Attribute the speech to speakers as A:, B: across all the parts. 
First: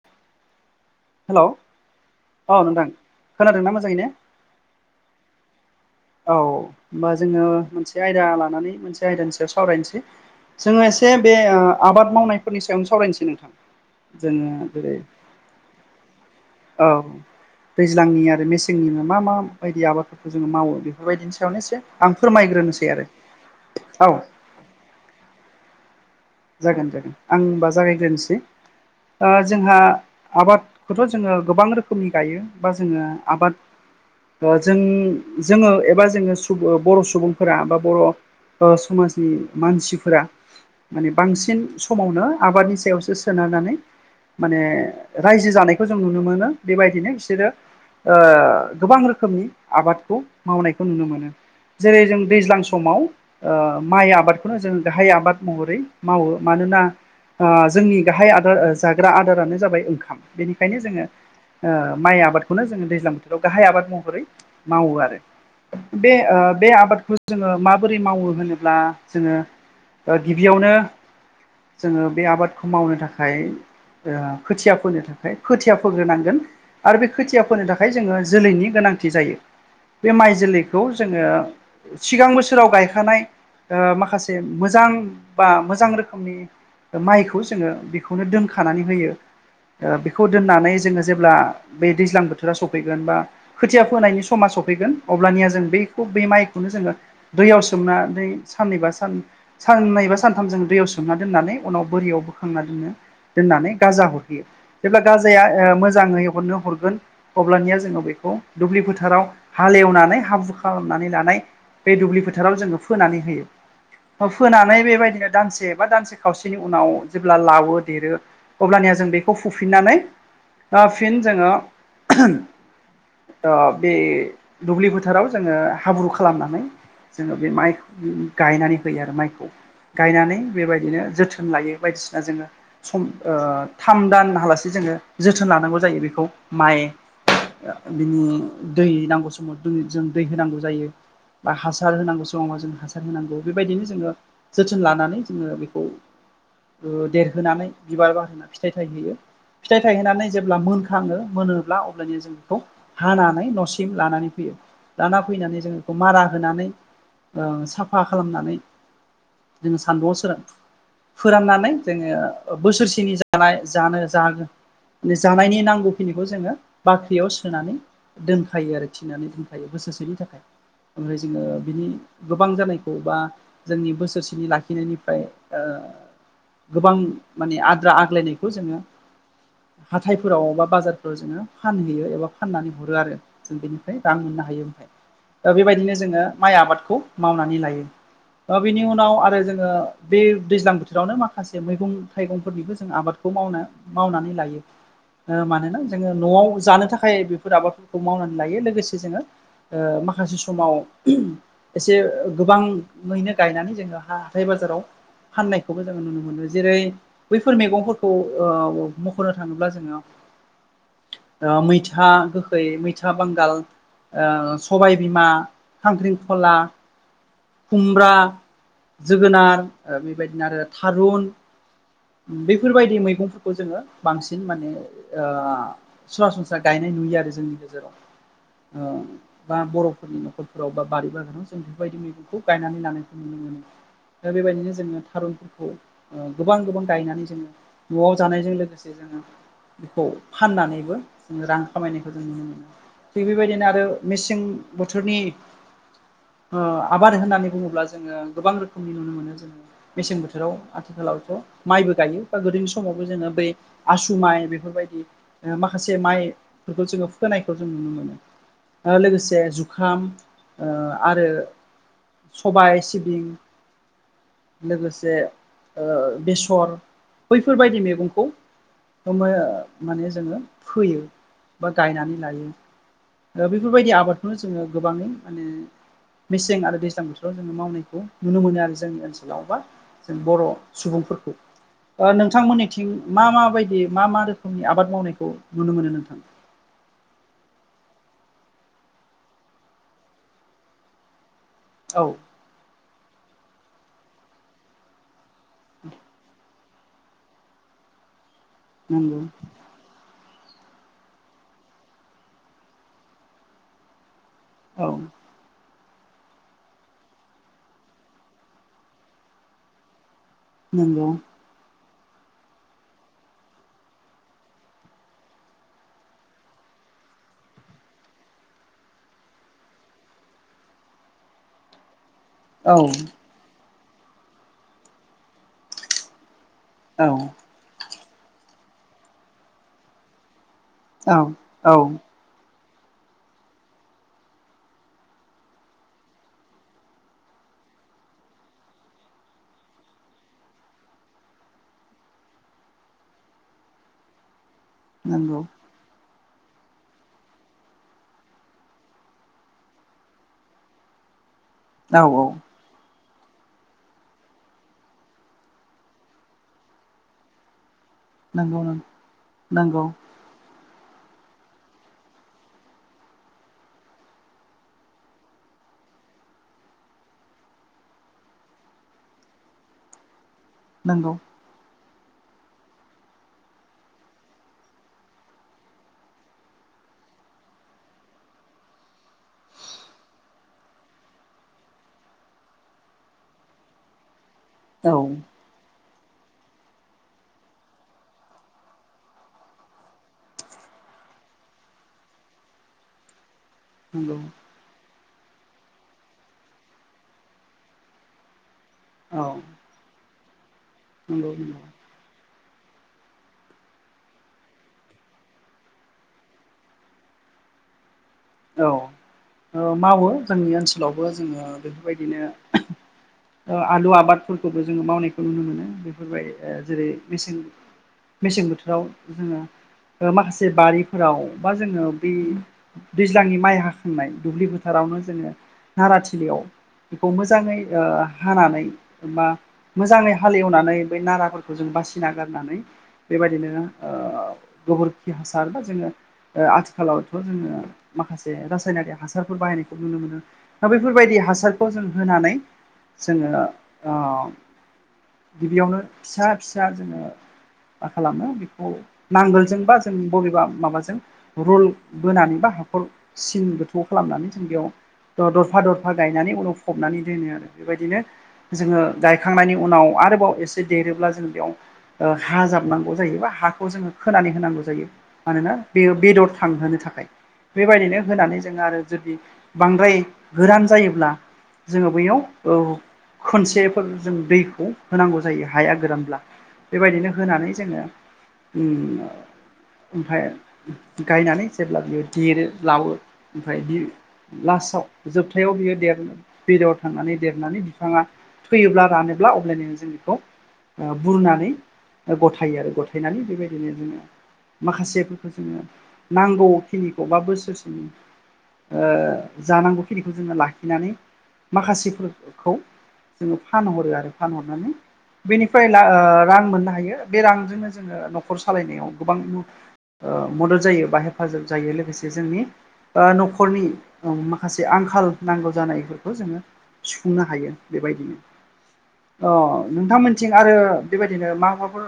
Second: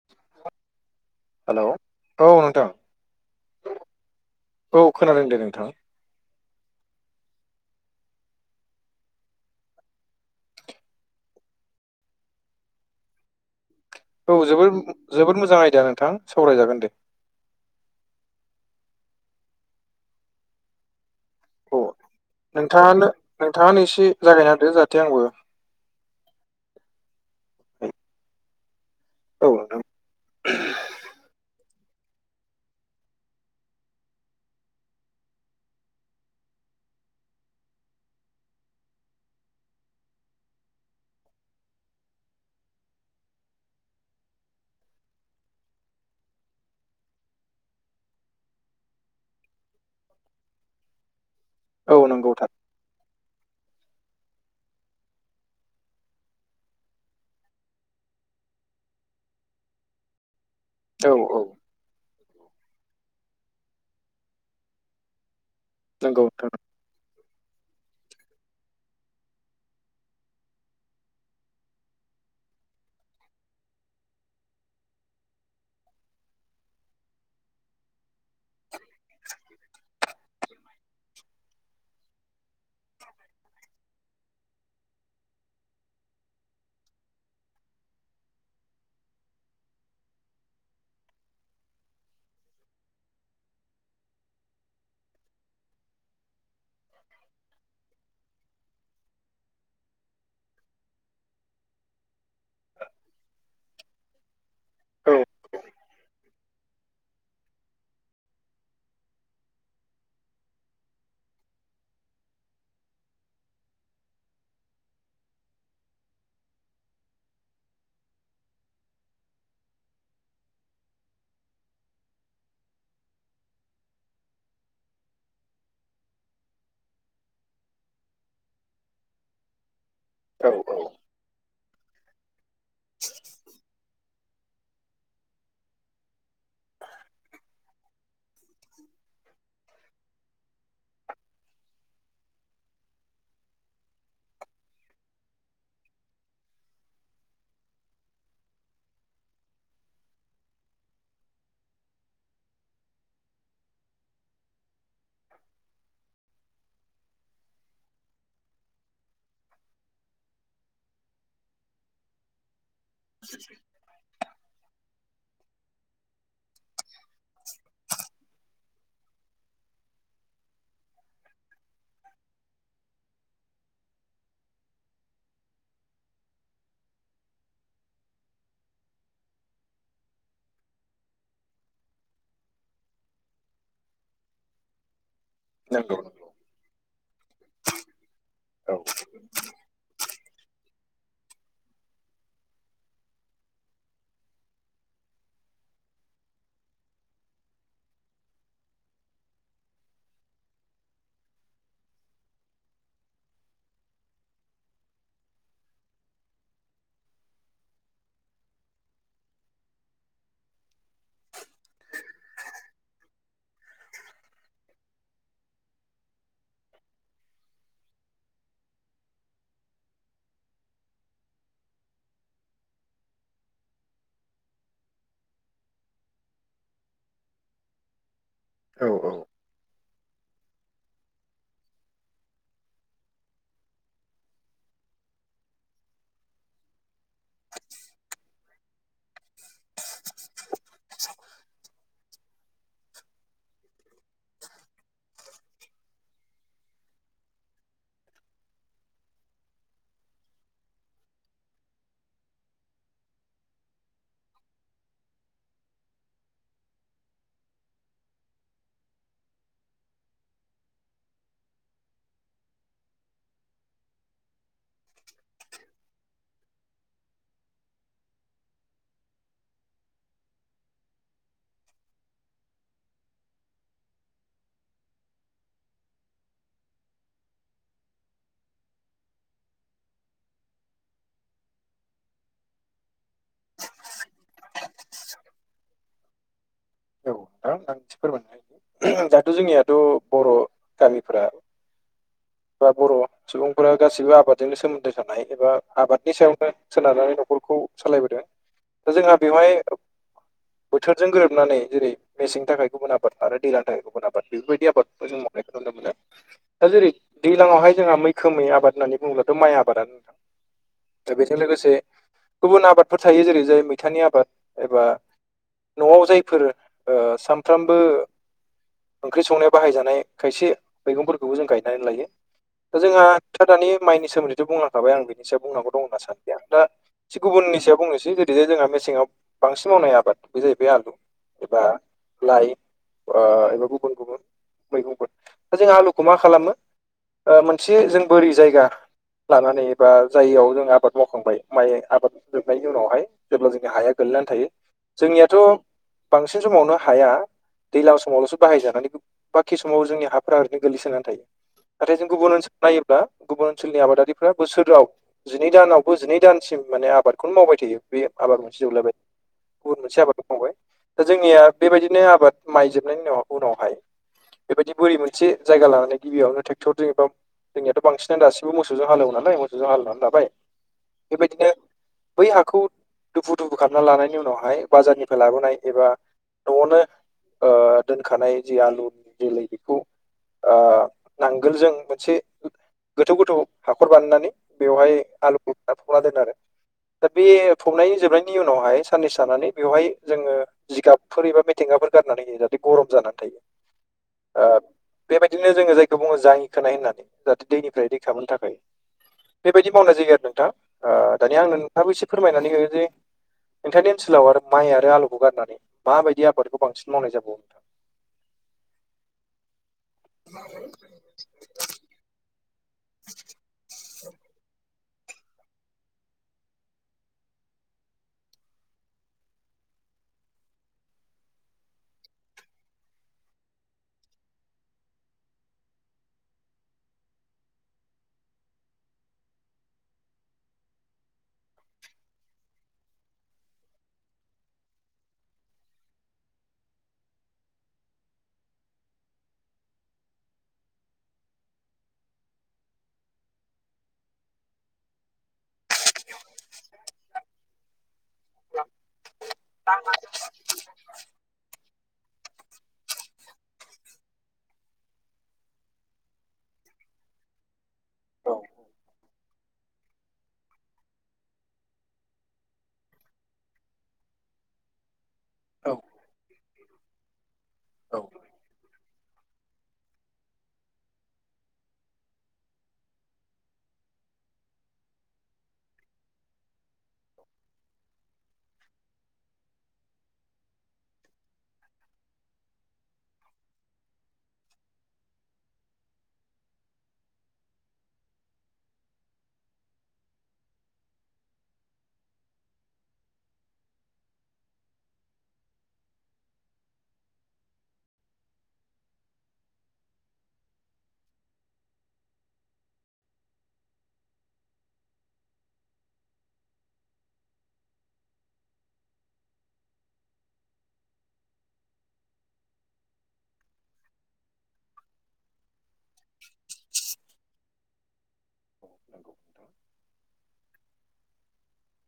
A: [unintelligible]
B: Hello औ नोंथां खोनादों ना मोजाङैनो
A: औ खोनादों दे नोंथाङा
B: औ होमबा जोङो मोनसे आयदा लानानै मोनसे आयदानि सायाव सावरायनोसै जोङो एसे बे आबाद मावनायफोरनि सायावनो सावरायनोसै नोंथां
A: औ
B: जोङो
A: जबोर
B: जेरै
A: जोबोद मोजां आयदया नोंथां
B: औ
A: सावरायजागोनदे
B: दैज्लांनि आरो मेसेंनिनो मा मा बायदि आबादफोरखौ जोङो मावो बे बेबायदिनि सायावनो एसे
A: औ
B: आं फोरमायग्रोनोसै आरो
A: नोंथाङानो नोंथाङानो
B: औ
A: [unintelligible] [unintelligible] आंबो
B: जागोन जागोन आं होनबा जागायग्रोनोसै
A: औ
B: जोंहा
A: नोंथां
B: आबादखौथ जोङो गोबां रोखोमनि गायो बा जोङो आबाद जों जोङो एबा जोङो सुबुं बर' सुबुंफोरा बा बर' समाजनि मानसिफोरा माने बांसिन समावनो आबादनि सायावसो सोनारनानै माने रायजो जानायखौ जों नुनो मोनो बेबायदिनो बिसोरो गोबां रोखोमनि आबादखौ मावनायखौ नुनो मोनो
A: औ
B: जेरै जों
A: नंगौ
B: दैज्लां समाव माइ आबादखौनो जोङो गाहाय आबाद महरै मावो मानोना जोंनि गाहाय आदार जाग्रा आदारानो जाबाय ओंखाम बेनिखायनो जोङो
A: थार औ औ
B: माइ आबाद ज दैज्लां बोथोराव ग आबाद महै मावो आरो
A: नंगौ नोंथां
B: आबादखौ जोङो माबोरै मावो होनोब्ला जोङो गिबियावनो जोङो बे आबादखौ मावनो थाखाय खोथिया फोनो थाखाय खोथिया फोग्रोनांगोन आरो बे खोथिया फोनो थाखाय जोङो जोलैनि गोनांथि जायो बे माइ जोलैखौ जोङो सिगां बोसोराव गायखानाय माखासे मोजां बा मोजां मोजां रोखोमनि माइखौ जोङो बेखौनो दोनखानानै होयो बेखौ दोननानै जोङो जेब्ला बे दैज्लां बोथोरा सफैगोन बा खोथिया फोनायनि समा सफैगोन अब्लानिया जों बेखौ बे माइखौनो जोङो दैयाव सोमना दै साननैबा सान साननैबा सान ओंथामजों दैयाव सोमना दोननानै उनाव बोरियाव बोखांना दोननो दोननानै गाजा अरहैयो जेब्ला
A: औ
B: गाजाया मोजाङै हरनो हरगोन अब्लानिया जोङो बेखौ दुब्लि फोथाराव हालेवनानै हाब्रु खालामनानै लानाय बे दुब्लि फोथाराव जोङो फोनानै होयो फोनानै बेबायदिनो दानसे बबा दानसे खावसेनि उनाव जेब्ला लावो देरो अब्लानिया जों बेखौ फुफिननानै फिन जोङो बे दुब्लि फोथाराव जोङो हाब्रु खालामनानै जोङो बे माइ गायनानै होयो आरो माइखौ गायनानै
A: औ औ
B: बेबायदिनो जोथोन लायो बायदिसिना जोङो सम थाम दानालासे जोङो जोथोन लानांगौ जायो बेखौ माइ बिनि दै नांगौ समाव जों दै होनांगौ जायो बा हासार होनांगौ समावाव जों हासार होनांगौ बेबायदिनो जोङो जोथोन लानानै जोङो बेखौ देरहोनानै बिबार बारहोनानै फिथाइ थायहोयो फिथाइ थायहैनानै जेब्ला मोनखाङो मोनोब्ला अब्लानिया जों बेखौ हानानै न'सिम लानानै फैयो दाना फैनानै जोंङो बेखौ मारा होनानै साफा खालामनानै जोङो सान्दुंआव सोर फोराननानै जोङो बोसोरसे जानो जानायनि नांगौखिनिखौ जोङो बाख्रियाव सोनानै दोनखायो आरो थिनानै दोनखायो बसोसेनि थाखाय ओमफ्राय जोङो बिनि गोबां जानायखौ बा जोंनि बोसोरसेनि लाखिनायनिफ्राय गोबां माने आद्रा आग्लायनायखौ जोङो हाथायफोरावबा बाजारफोराव जोङो फानहैयो एबा फाननानै हरो आरो जों बेनिफ्राय रां मोननो हायो ओमफ्राय दा बेबायदिनो
A: नंगौ
B: जोङो माइ आबादखौ मावनानै लायो
A: औ
B: बिनि उनाव आरो जोङो बे दैज्लां बोथोरावनो माखासे मैगं थाइगंफोरनिबो जों आबादखौ मावना मावनानै लायो मानोना जोङो न'आव जानो थाखाय बेफोर आबादफोरखौ मावनानै लायो लोगोसे जोङो माखासे समाव एसे गोबाङैनो गायनानै जोङो हा हाथाय बाजाराव फाननायखौबो जोङो नुनो मोनो जेरै बैफोर मैगंफोरखौ मख'नो थाङोब्ला जोङो मैथा गोखै मैथा बांगाल सबायबिमा खांख्रिंखला खुमब्रा जोगोनार बेबायदिनो आरो थारुन बेफोरबायदि मैगंफोरखौ जोङो बांसिन माने सरासनस्रा गायनाय नुयो आरो जोंनि गेजेराव
A: औ औ
B: बा बर'फोरनि न'खरफोराव बा बारि बागानाव जों बेफोरबायदि मैगंखौ गायनानै लानो नुनो मोनो दा बेबायदिनो जोङो थारुनफोरखौ गोबां गोबां गायनानै जोङो न'आव जानायजों लोगोसे जोङो बेखौ फाननानैबो जोङो रां खामायनायखौ जों नुनो मोनो थिग बेबायदिनो आरो मेसें बोथोरनि आबाद होननानै बुङोब्ला जोङो गोबां रोखोमनि नुनो मोनो जोङो मेसें बोथोराव आथिखालावथ' माइबो गायो बा गोदोनि समावबो जोङो बै आसु माइ बेफोरबायदि माखासे माइफोरखौ जोङो फुखायखौ जों नुनो मोनो लोगोसे जुखाम आरो सबाय सिबिंं लोगोसे बेसर बैफोरबायदि मैगंखौ माने जोङो फोयो बा गायनानै लायो बेफोरबायदि आबादखौनो जोङो गोबाङै माने मेसें आरो दैज्लां बोथोराव ज जोङो मावनायखौ नुनो मोनो आरो जोंनि ओनसोलाव बा जों बर' सुबुंफोरखौ नोंथांमोननिथिं मा म बायदि मा मा रोखोमनि आबाद मावनायखौ नुनो मोनो नोंथां
A: औ नोंथां आं फोरमायनो ह दाहहाथ' जोंनियाथ' बर' गामिफोरा
B: औ।
A: बा बर' सुबुंफोरा गासिबो आबादजोंनो सोमोन्दो थानाय एबा आबादनि सायावनो सोनारनानै न'खरखौ सालायबोदों दा जोंहा
B: नंगौ
A: बेवहाय बोथोरजों गोरोबनानै जेरै मेसेंनि थाखाय गुबुन आफबाद आरो दैलानि थाखाय गुबुन आबाद बेफोरबायदि
B: औ
A: आबादखौ जों मावनायखौ नुनो मोनो दा जेरै दै्लाङावहाय जोंहा मैखोमै आबाद होननानै बुङोब्लाथ' माइ आबादानो नोंथां
B: नंगौ
A: दा बेजों लोगोसे। गुबुन आबादफोर थायो जेरै जाय मैथानि आबाद एबा न'आव जायफोर सानफ्रामबो ओंख्रि संनायाव बाहायजानाय खायसे मैगंफोरखौबो जों गायनानै लायो
B: औ
A: दा जोंहा दानि माइनि सोमोन्दैथ' बुंलांखाबाय आं बेनि सायाव बुंनांगौ दं होनना सानदि आं दा
B: औ
A: से गुबुननि सायाव बुंनोसै जुदि जे जोंहा मेसेङाव बांसिन मावनाय आबाद बे जाहैबाय आलु
B: औ
A: एबा
B: औ
A: लाइ एबा गुबुन गुबुन मैगंफोर दा जों आलुखौ मा खालामो मोनसे जों बोरि जायगा लानानै एबा जाययाव जों आबाद मावखांबाय माइ आबाद जोबनायनि उनावहाय जेब्ला जोंनि हाया गोग्लैनानै थायो जोंनियाथ'
B: नंगौ
A: बांसिन समावनो हाया दैज्लां समावल'सो बाहायजानानै बाखि समाव जोंनि हाफोरा्रा ओरैनो गोलैसोनानै थायो। नाथाय
B: औ
A: जों
B: औ
A: गुबुन ओनसोलाव नायोब्ला गुबुन ओनसोलनि आबादारिफ्रा बोसोराव। जिनै दानावबो जिनै दानसिम माने आबादखौनो मावबाय थायो बे आबाद मोनसे
B: नंगौ
A: जौलायबाय
B: नंगौ
A: गुबुन मोनसे आबादखौ मावबाय दा जोंनिया बेबायदिनो आबाद माइजोबनायनि उन उनावहाय बेबायदि बोरै मोनसे जायगा लानानै गिबियावनो थ टेकटरजों एबा जोंनियाथ' बांसिनानो दासिबो मोसौजों हालेवोन नाय मोौजों हालवनानै लाबाय
B: नंगौ
A: बेबायदिनो बै हाखौ दुफु दुफु खालामना लानायनि उनावहाय बाजारनिफ्राय लाबोनाय एबा न'आवनो दोनखानाय जि आलुनि जोलै बेखौ नांगोलजों मोनसे गोथौ गोथौ हाखर बानायनानै बेवहाय
B: औ
A: आलुखौ दा फबना दोन आरो दा बे फबनाय जोबनायनि उनावहाय साननैसो थानानै बेवहाय जोङो जिगाबफोर एबा मिथिंगाफोर गारनानै होयो जाहाथे गरम जानानै थायो
B: नंगौ
A: ओ बेबायदिनो जोङो जायखौ बुङो जाङि खोनाय होननानै जाहाथे दैनिफ्राय रैखा मोननो थाखाय
B: औ
A: बेबायदि मावनाय जायोग आरो नोंथाङा
B: नंगौ
A: दानि आं
B: नंगौ
A: नोंथाबो एसे फोरमायनानै हो जे नोंथांनि ओनसोलाव आरो माइ आरो आलुखौ गारनानै माबायदि आबादखौ बांसिन मावनाय जाबावो नोंथां
B: औ मावो जोंनि ओनसोलावबो जोङो बेफोर‌ बायदिनो आलु आबादफोरखौबो जोङो मावनायखौ नुनो मोनो बेफोरबाय जेरै मेसें मेसें बोथोराव जोङो माखासे बारिफोराव बा जोङो ब दैज्लांनि माइ हाखांनाय दुब्लि फोथारावनो जोङो नाराथिलियाव बेखौ मोजाङै हानानै मा मोजाङै हालेवनानै बै नाराफोरखौ जों बासिना गारनानै बेबायदिनो गोबोरखि हासार बा जोङो ओ आथिखालावथ' जोङो। माखासे रासायनारि हासारफोर बाहायनायखौ नुनो मोनो दा बैफोरबायदि हासारखौ जों होनानै। जोङो ओ गिबियावनो फिसा फिसा जोङो। मा खालामो बेखौ नांगोलजोंबा जों बबेबा माबाजों रुल बोनानै बा हाखर सिन गोथौ खालामनानै जों बेयाव दरफा दरफा गायनानै उनाव फबनानै दोनो आरो बेबायदिनो जोङो
A: औ
B: गायखांनायनि उनाव आरोबाव एसे देरोब्ला जों बेयाव हा जाबनांगौ जायोबा हाखौ जोङो खोनानै होनांगौ जायो मानोना बे बेदर थांहोनो थाखाय
A: औ
B: बेबायदिनो होनानै जोङो आरो जुदि बांद्राय गोरान जायोब्ला जोङो बैयाव औ खोनसेफोर जों दैखौ होनांगौ जायो हाया गोरानब्ला बेबायदिनो होनानै जोङो ओमफफ्राय गायनानै जेब्ला बियो देरो लावो ओमफ्राय बि लास्टाव जोबथायाव बियो देर बेरायाव थांनानै देरनानै बिफाङा फैयोब्ला रानोब्ला अब्लानो जों बेखौ बुरनानै गथायो आरो गथायनानै बेबायदिनो जोङो माखासेफोरखौ जोङो नांगौखिनिखौ बा बोसोरसेनि जानांगौ खिनिखौ जोङो लाखिनानै माखासेफोरखौ जोङो फानहरो आरो फानहरनानै बेनिफ्राय ओ रां मोननो हायो बे रांजोंनो जोङो न'खर सालायनायाव गोबां। मदद जायो बा हेफाजाब जायो लोगोसे जोंनि बा न'खरनि माखासे आंखाल नांगौ जानायफोरखौ जोङो। सुफुंनो हायो बेबायदिनो अ
A: नंगौ
B: नोंथांमोनथिं आरो बेबायदिनो मा माबाफोर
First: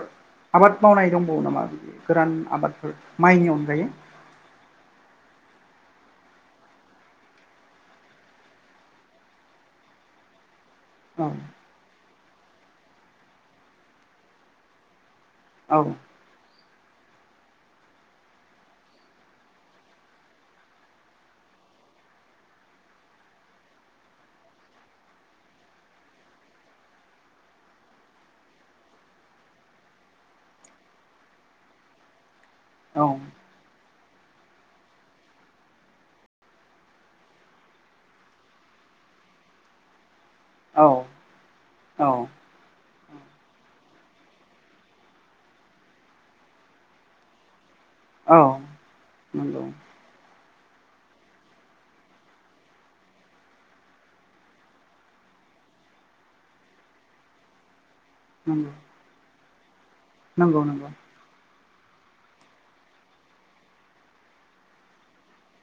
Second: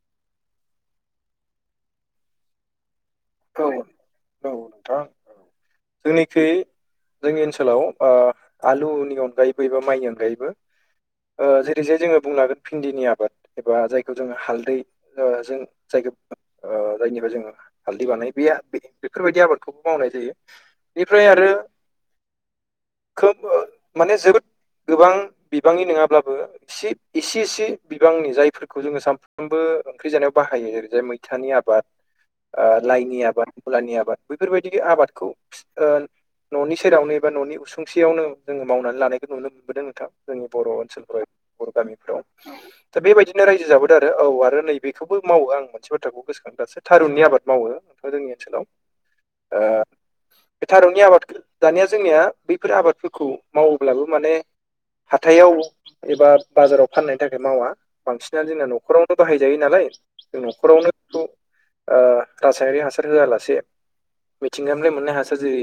B: आबाद मावनाय दंबावो नामा बि गोरान आबादफोर माइनि
A: नोंथां
B: अनजायै
A: औ नोंथां औ जोंनिख जोंनि ओनसोलाव आलुनि अनगायैबो एबा माइनि अनगायैबो
B: औ
A: ओ जेरै जाय जोङो बुंनो हागोन भिन्दिनि आबाद एबा जायखौ जोङो हालदै जों
B: औ
A: जायखौ जायनिफ्राय जोङो हाल्दै बानाय बे बेफोरबायदि आबादखौबो मावनाय जायो बेनिफ्राय आरो खोब माने जोबोद गोबां बिबांनि नङाब्लाबो एसे एसे बिबांनि जायफोर खौ जोङो सानफ्रामबो ओंख्रि जानायाव बाहायो ओरै जाय मैथानि आबाद लाइनि आबाद मुलानि आबाद बेफोरबायदि आबादखौ न'नि सेरावनो एबा न'नि उसुंसेयावनो जोङो मावनानै लानायखौ नुनो मोनबोदों नोंथां जोंनि बर'
B: औ
A: ओनसोलफोराव बर'
B: औ
A: गामिफोराव दा
B: औ
A: बेबायदिनो रायजो जाबोदों आरो औ आरो नैबेखौबो मावो आं मोनसे बाथ्राखौ गोसोखां दासो थारुननि आबाद मावो म' जोंनि ओनसोलाव
B: मोनदोंं
A: बे थारुननि आबाद दानिया जोंनिया बैफोर आबादफोरखौ मावोब्लाबो माने हाथायाव एबा बाजाराव फाननायनि थाखाय मावा बांसिनानो जोंना
B: नंगौ
A: न'खरावनो बाहायजायो नालाय जों
B: नंगौ नंगौ
A: न'खरावनो बेखौ ओ रासायनारि हासार होआलासे मिथिंगामफ्राय मोननाय हासार जेरै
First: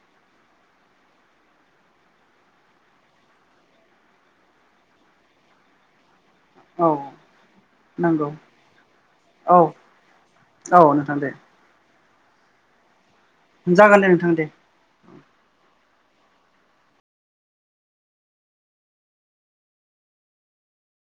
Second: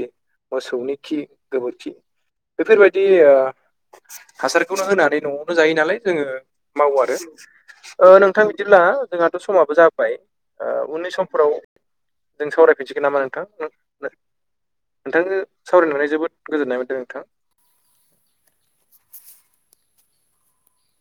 A: मोसौनि खि गोबोरखि बेफोरबायदि ओ हासारखौनो होनानै न'आवबो जायो नालाय जोङो
B: औ
A: मावो आरो ओ
B: नंगौ
A: नोंथां बिदिब्ला जोंहाथ
B: औ
A: समाबो जाबाय
B: औ
A: उननि
B: नोंथां दे
A: समफोराव जों सावरायफिनसिगोन नामा नोंथां
B: जागोन दे नोंथां दे
A: नोंथांजों सावरायनानै जोबोद गोजोननाय मोन्दों नोंथां